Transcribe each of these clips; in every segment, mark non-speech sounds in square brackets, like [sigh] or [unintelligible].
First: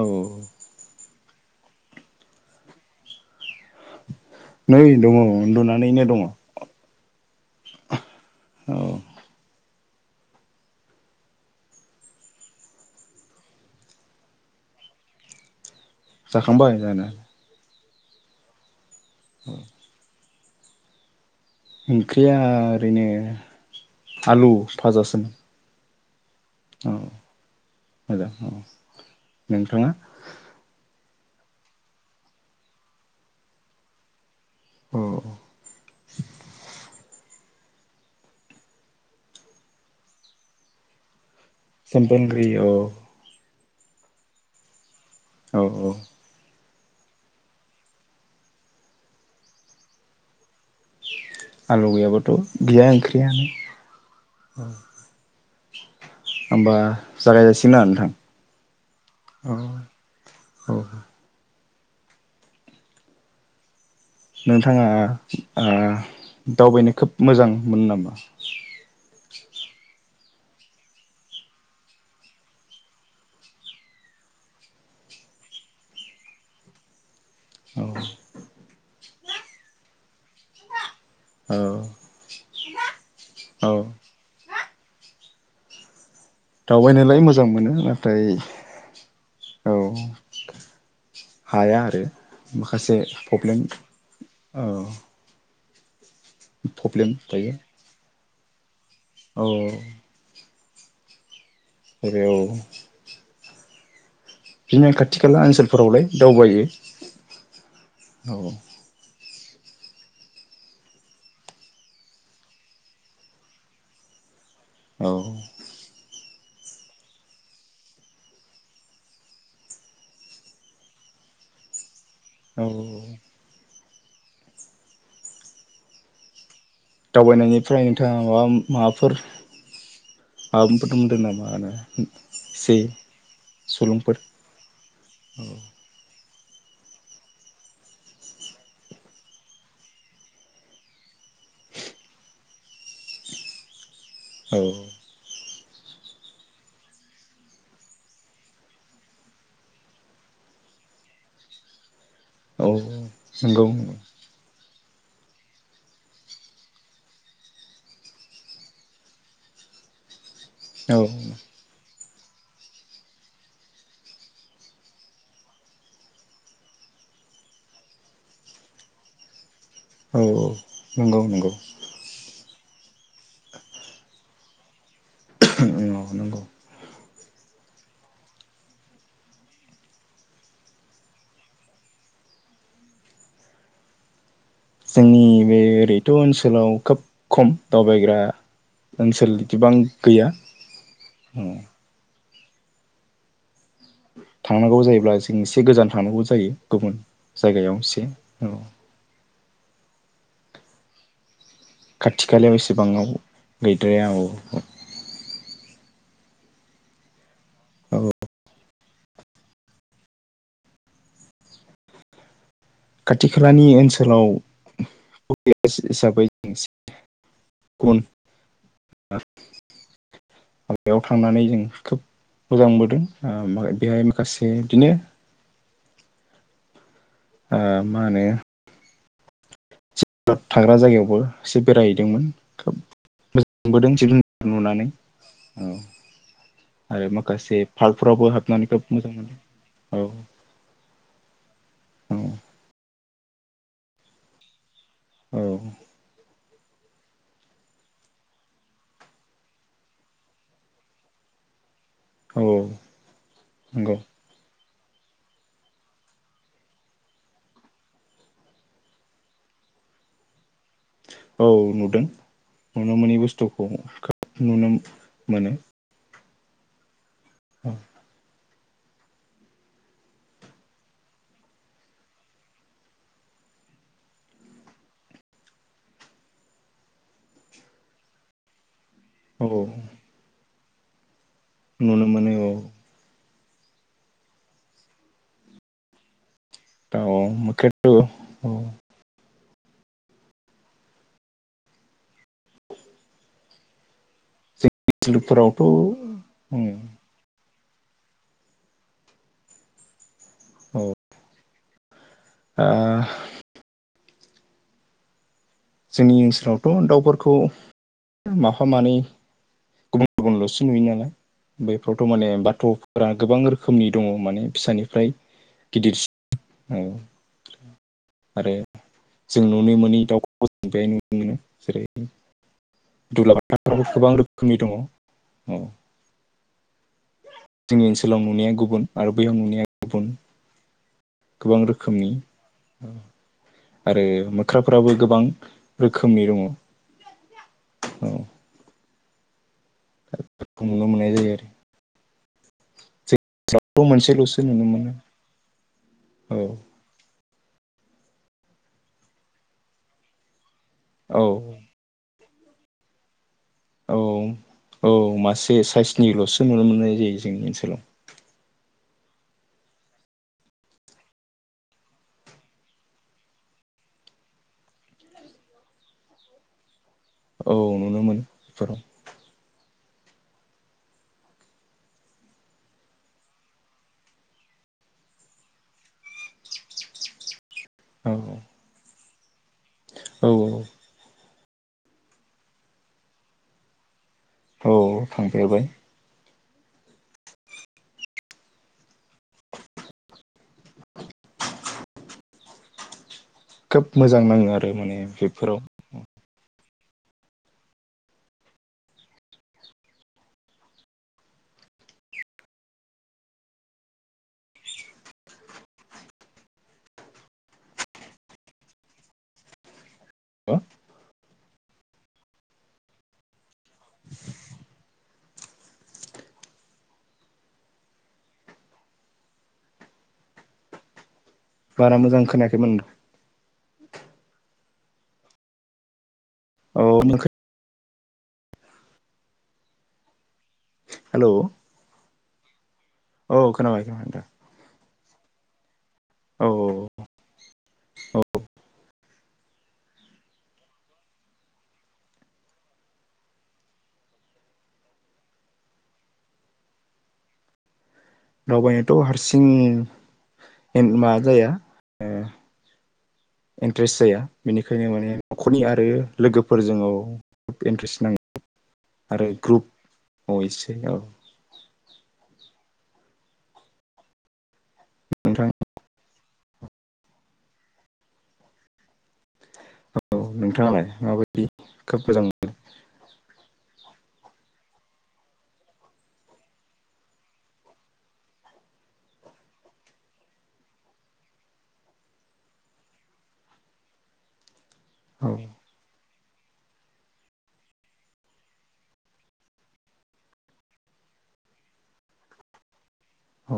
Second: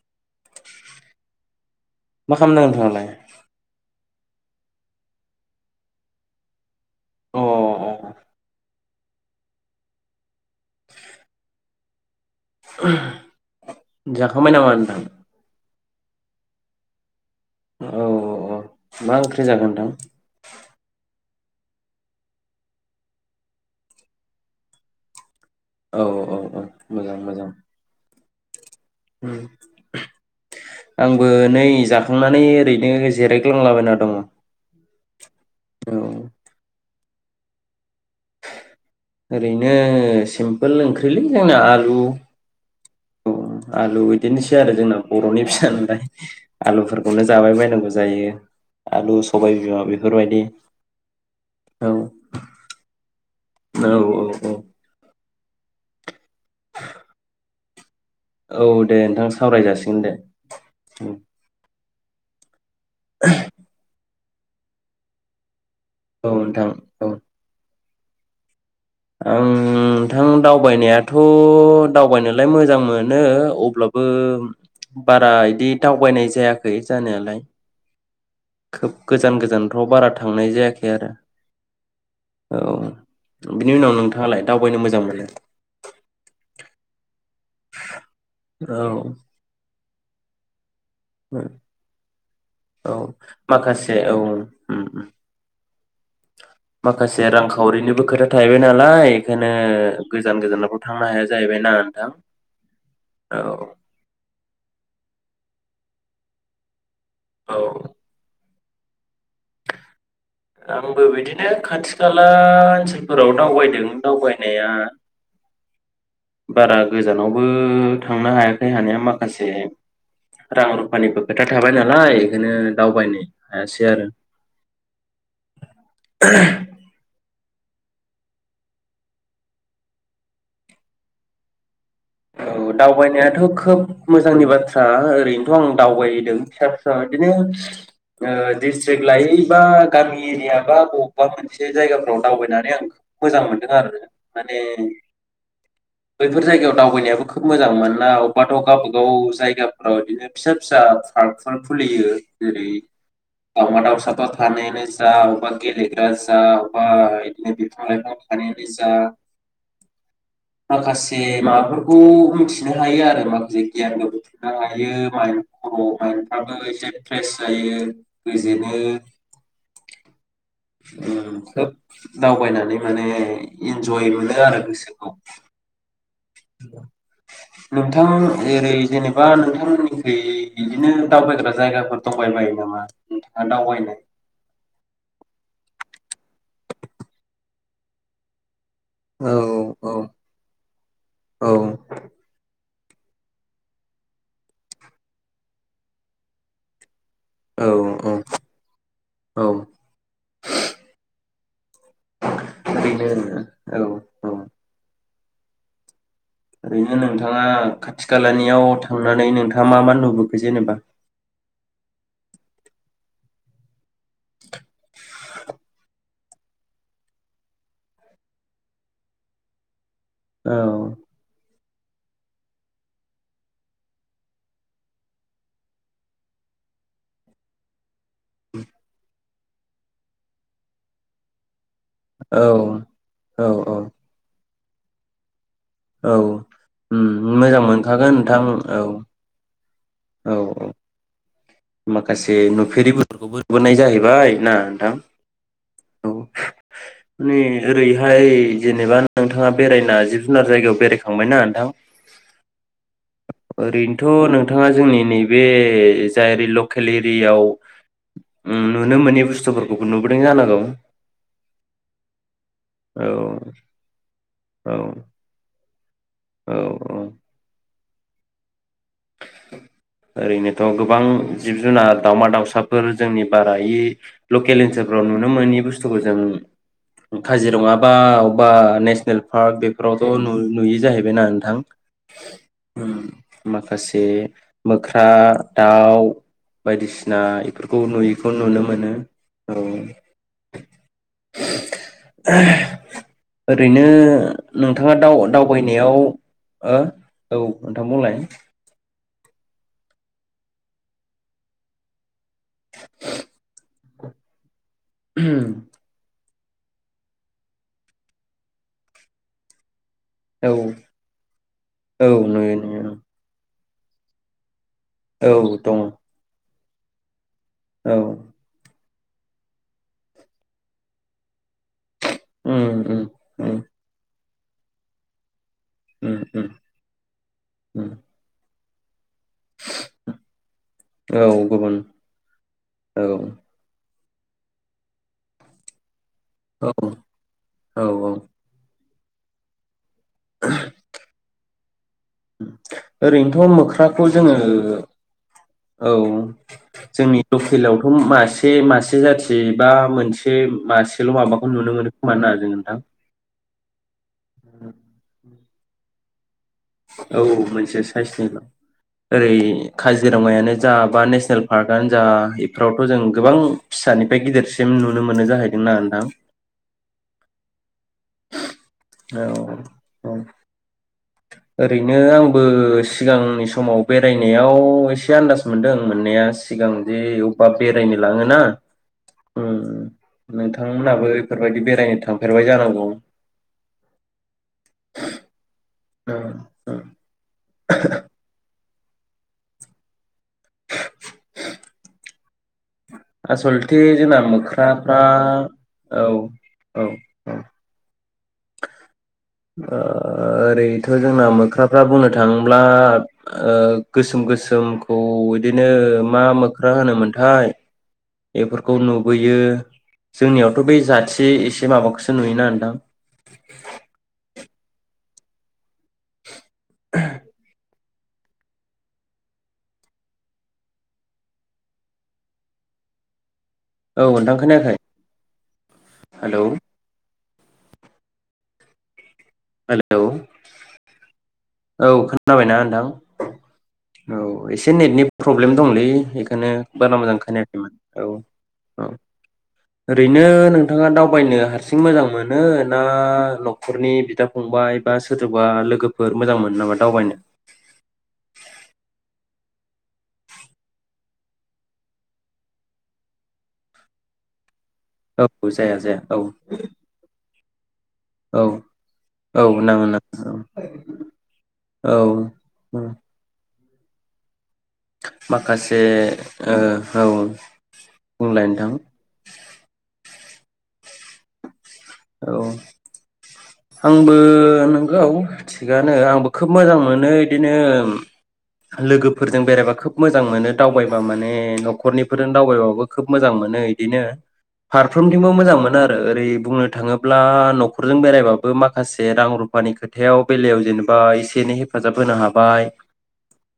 औ औ मा खालामदों नोंथाङालाय नै दङ उन्दुनानैनो दङ। अ अ जाखांबाय नामा नोथां जाखांबाय जानाय औ औ मा ओंख्रि जागोनथां। ओंख्रिया ओरैनो आलु फाजासोम औ औ औ औ मोजां मोजां मोजां औ नोंथाङा आंबो नै जाखांनानै ओरैनो जिरायग्लांलाबायना दङ। औ। ओरैनो सिमपोल ओंख्रिलै। जोंना आलु सप [unintelligible] औ औ आलु बिदिनोसै आरो जोंनाव बर'नि औ फिसा औ नालाय आलुफोरखौनो जाबाय बायनांगौ जायो आलु, सबाय बिमा बेफोरबायदि औ आलु गैयाब्लाथ गैया औ औ ओंख्रियानो [inaudible] होमबा जागाय जासि थिना नोंथां औ दे नोंथां औ सावराय जासिगोन दे औ उम [unintelligible] नोंथाङा ओ औ नोंथां दावबायनो खोब औ मोजां मोनो नामा? [inaudible] आं आं दावबायनायाथ' दावबायनोलाय मोजां मोनो अब्लाबो बारा इदि दावबायनाय जायाखै जानायालाय औ गोजान गोजानथ' बारा थांनाय जायाखै आरो औ औ औ बिनि उनाव नोंथाङालाय दावबायनो मोजां मोनो दावबायनोलाय मोज जां मोनो नाथाय औ औ [inaudible] ओ हाया आरो औ माखासे प्रब्लेम माखासे औ उम उम औ प्रब्लेम माखासे थायो रांखावरिनिबो खोथा थायबाय ना लाय औ एखोनो गोजान गोजानाव थांनो हाया जाहैबाय ना नोंथां आरो औ औ बिदिनो खाथि खाला ओनसोलफोरावलाय दावबायो। औ औ आंबो बिदिनो खाथि खाला ओनसोलफोराव दावबायदों दावबाय नाया औ बारा गोजानावबो थांनो हायाखै हानाया माखासे रां रुफानिबो खोथा थाबाय नालाय बेनो औ दावबायनाय हायासै दि आरो दावबायनायनिफ्राय नोंथाङा माबा माबाफोर आबुंफोर मोनदों नामा होनो औ दावबायनायाथ' खोब सुलुंफोर मोजांनि बाथ्रा ओरैनोथ आं दावबायदों। फिसा फिसा बिदिनो ओ दिस्ट्रिक लायै बा गामि एरिया बा बबबा मोनसे जायगाफ्राव दावबायनानै आं मोजां मोनदों आरो माने औ बैफोर जायगायाव दावबायनायाबो खोब मोजां मोना अबेबाथ गावबाागाव जायगाफ्राव बिदिनो फिसा फिसा पार्कफोर खुलियो। औ जेरै नंगौ दावमा दाउसाथ थानायानो जा बबेबा गेलेग्रा जा बबबा बिदिनो बिफां लाइफां थानायानो जा औ माखासे मा खौ मिथिनो हायो आरो माखासे गियानखौ बुथुमनो हायो। मायन्द खर' मायन्दफ्राबो एसे फ्रेस जायो गोजोनो। औ नंगौ उम नंगौ थ' दावबायना बे माने इनजय मोनो आरो गोसो औ नंगौ। नोंथां ओरै जेनेबा नोंथांमोनिखै बिदिनो दावबायग्रा जायगाफोर दंबाय बायो नामा नोंथाङा दावबायनाय? जोंनि बे ओरैथ' ओनसोलाव खोब खम दावबायग्रा औ ओनसोल गोबां औ गैया औ थांनांगौ जायोब्ला जों एसे गोजान थांनांगौ जायो गुबुन औ जायगायाव एसे औ औ। खाथि खालायाव ओरैनो एसेबांआव गैद्राया औ। ओरैनो नों थाङा खाथि औ खालानियाव थां नानै नोंथाङा मा मा नुबोखो जेनेबा? खाथि खालानि ओनसो लाव [unintelligible] हिसाबै [unintelligible] गन औ [unintelligible] याव थांनानै जों खोब मोजां मोनबोदों ओ बेहाय माखासे बिदिनो ओ माने [unintelligible] थाग्रा जायगायावबो एसे बेरायहैदोंमोन औ खोब औ मोजां औ मोनबोदों नुनानै औ औ आरो ओम मोजां माखासे मोनखागोन पार्कफोरावबो नोंथां हाबनानै खोब औ। मोजां मोनदों औ औ। औ माखासे नुफेरि बुस्थुफोरखौबो नुबोनाय जाहैबाय ना नोंथां औ। औ नै ओरैहाय जेनेबा नोंथाङा बेरायना जिब जुनार जायगायाव बेरायखांबायना नोंथां? औ नंगौ। ओरैनोथ' नोंथाङा जोंनि नैबे जायरि लकेल एरियायाव उम नुनो मोनै बुस्थुफोरखौबो नुबोदों जानांगौ। औ नुदों नुनो मोनै औ बुस्थुखौ खोब नुनो औ मोनो। औ औ। [inaudible] ओरैनोथ' गोबां जिब जुनार दाउमा-दाउसाफोर जोंनि बारा इ लकेल ओनसोलफ्राव नुनो मोनै बुस्थुखौ जों काजिरङा बा अबा नेस नेल औ पार्क बेफोरावथ' नुयो जाहैबायना नोंथां। नुनो मोनो औ आं उम। मा खासे मोख्रा, दाउ। औ बायदिसिना इफोरखौ मोख्रेब नुयैखौ औ औ नुनो मोनो। औ [inaudible] ओरैनो। नोंथाङा दाव जोंनि ओनसोलफोरावथ' दावबायनायाव ओ औ। ओ नोंथां बुंलाय। औ। आ। [inaudible] जोंनि ओनसोलावथ दाउफोरखौ माफा मानै गुबु औ गुबुनलसो नुयो नालाय बैफ्रावथ औ माने नुयो नुयो बाथफोरा गोबां रोखो खोमनि दङ माने फिसानि औ दङ। औ। औ। आरो जों नुनो मोनै दाव [unintelligible] नुनो मोनो जेरै उम उम दुलाबाथा उम दाउ गोबां रोख खोमनि दङ औ। उम उम। जोंनि उम ओनसोलाव नुनाया गुबुन। आरो बैयाव नुनाया गुबुन औ गोबां गुबुन रोखोमनि औ। आरो मोख्राफोराबो गोबां रो औ औ औ‌। नुनो मोननाय जायो आरो। [inaudible] ओरैनोथ मोख्राखौ जोङो मोनसेल'सो नुनो मोनो औ जोंनि‌। लकेलावथ मासे मासे जाथि बा मोनसे। मासेल औ माबाखौ नुनो मोनो खोमा ना। नोंथां। औ औ मासे साइस। [unintelligible] औ मोनसे साइसनिल। ओरै काजिरङायानो जा बा नेसनेल पार्कआनो जा इफोरावथ जों गोबां फिसानिफ्राय गिदिरसिम नुनो मोनो जाहैदोंना नोंथां। औ नुनो मोनो बेफोराव औ उम ओरैनो आंबो सिगांनि समाव बेरायनायाव एसे आन्दाज मोनदों मोननाया सिगां जे बा बेरायनो औ लाङोना ओम औ औ नोंथांमोनहाबो बेफोरबायदि बेरायनो थांफेरबाय जानांगौ। औ थांफेरबाय। ओ ओ आसलथे खोब जोंना मोजां नाङो आरो माने मोख्राफ्रा बेफोराव औ औ औ ओ ओरैथ जोंना मोख्राफ्रा बुंनो ओ थाङोब्ला गोसोम गोसोमखौ बिदिनो मा मोख्रा होनोमोनथाय बेफोरखौ नुबोयो । जोंनियावथ बे जाथि बे एसे माबाखौसो नुयोना नोथां [inaudible] बारा मोजां खोनायाखैमोन औ नोथां खोनाखै? औ [unintelligible] हेलौ हेल' औ खोनाबायना नोंथां खोनाबाय खोनाबाय दा औ एसे नेटनि प्रब्लेम दंलै औ बेखायनो बारा मोजां खानायाखैमोन। औ औ ओरैनो नोंथाङा दावबायनो हारसिं मोजां मोनो ना नखरनि बिदा फंबाय बा सोरबा लोगोफोर मोजां मोन नामा दावबायनो। दावबायनोथ हारसिं मा जाया इन्ट्रेस्ट जाया। बेनिखायनो माने औ नखरनि जाया आरो जाया औ लोगोफोरजों औ इन्ट्रेस्ट नाङो औ आरो औ ग्रुप नांगौ नोंगौ अ एसे औ औ उम नोंथां माखासे ओ औ बुंलाय नोंथां। औ नोंथाङालाय माबायदि? खोब मोजां औ मोनो आंबो नंगौ थिगानो आंबो खोब मोजां मोनो बिदिनो लोगोफोरजों बेरायबा खोब मोजां मोनो दावबायबा माने नखरनिफोरजों दावबायबाबो खोब मोजां मोनो बिदिनो औ फारफ्रोमथिंबो मोजां मोनो आरो ओरै बुंनो थाङोब्ला नखरजों बेरायबाबो माखासे रां रुफानि खोथायाव बेलायाव जेनेबा एसे एनै हेफाजाब होनो हाबाय औ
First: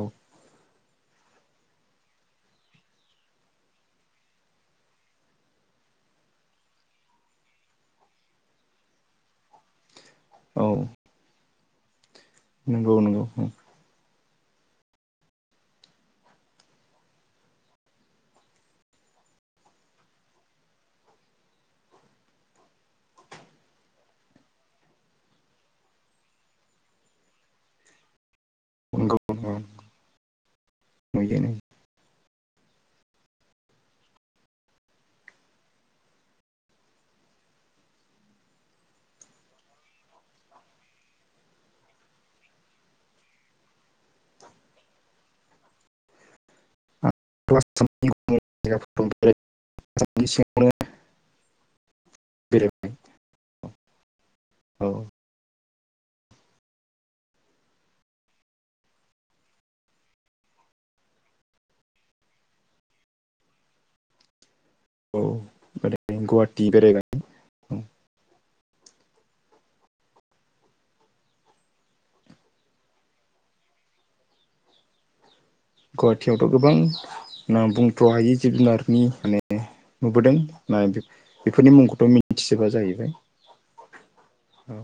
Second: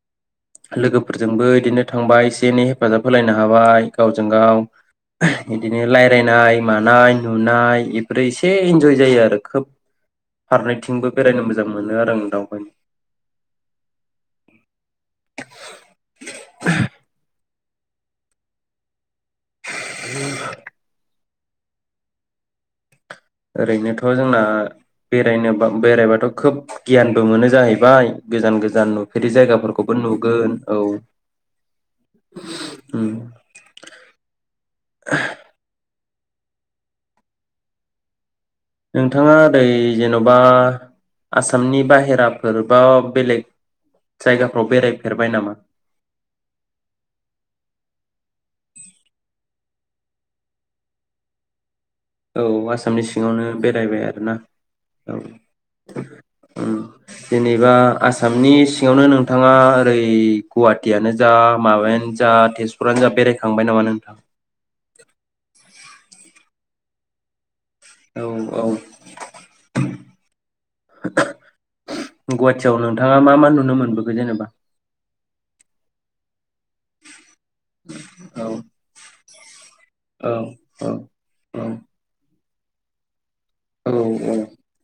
लोगोफोरजोंबो इदिनो थांबा एसे एनै हेफाजाब होलायनो हाबाय गावजों गाव बिदिनो रायजलायनाय मानाय नुनाय ओरै एसे इन्जय जायो आरो खोब। औ फारनैथिंबो बेरायनो मो जां मोनो आरो आङो नंगौ नंगौ उम [inaudible] [inaudible] ओरैनोथ' जोंना बेरायनो बेरायबाथ खोब गियानबो मोनो जाहैबाय गोजान गोजान नंगौ नुफेरि जायगाफोरखौबो नुगोन औ नंगौ नोंथाङा ओरै जेनबा आसामनि बाहेराफोर बा बेलेग जायगाफोराव बेरायफेरबाय नामा? [unintelligible] [unintelligible] औ बेरायबाय आसामनि सिङावनो बेरायबाय आरोना औ ओं जेनेबा आसामनि सिङावनो नोंथाङा ओरै गुवाहाटियानो जा माबायानो जा तेजपुरानो जा बेरायखांबाय नामा नोंथां? औ [unintelligible] गुवाहाटि बेरायबाइ औ औ गुवाहाटियाव नोंथाङा मा मा नुनो मोनबोखो जेनेबा? गुवाहाटियावथ' गोबां नाम बुंथ्र हायि औ जिब जुनारनि माने औ नुबोदों ना औ बेफोरनि मुंखौथ मिथिजोबा जाहैबाय औ औ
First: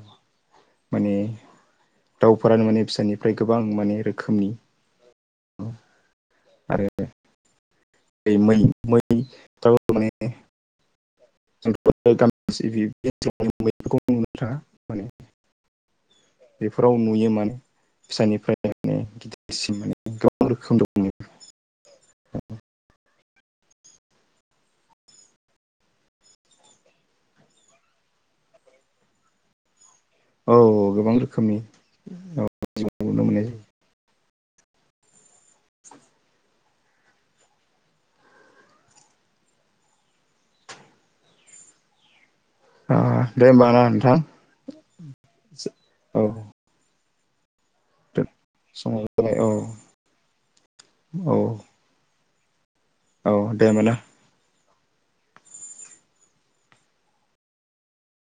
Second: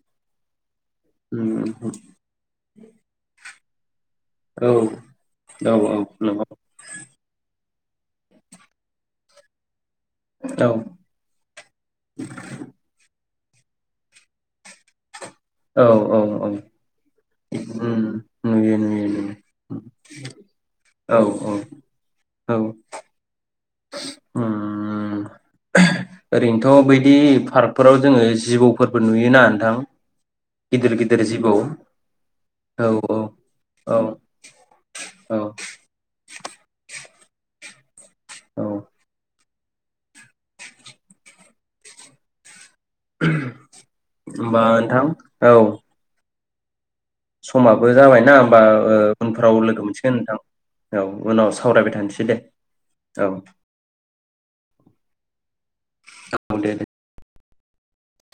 माने उम उम दाउफोरानो माने फिसानिफ्राय गोबां माने रोखो औ औ औ नंगौ आरो बे मै-मै माने [unintelligible] [unintelligible] औ फोरखौ नुनो थाङा माने औ औ औ बेफोराव नुयो माने उम फिसानिफ्राय नुयो माने नुयो गिदिरसिम नुयो माने गोबां रोखोम दं औ औ औ उम ओरैनोथ' बैदि पार्कफोराव जोङो जिबौफोरबो नुयोना नोंथां? औ गिदिर गोबां गिदिर जिबौ रोखोमनि औ नुनो मोननाय जायो औ औ औ औ ओ दे होमबा ना नोंथां होमबा नोंथां औ औ समाबो जाबाय ना होमबा ओ समाबो जाबाय औ उनफोराव लोगो मोनसिगोन नोंथां औ उनाव सावरायबाय थानोसै दे औ दे होमबा ना औ दे दे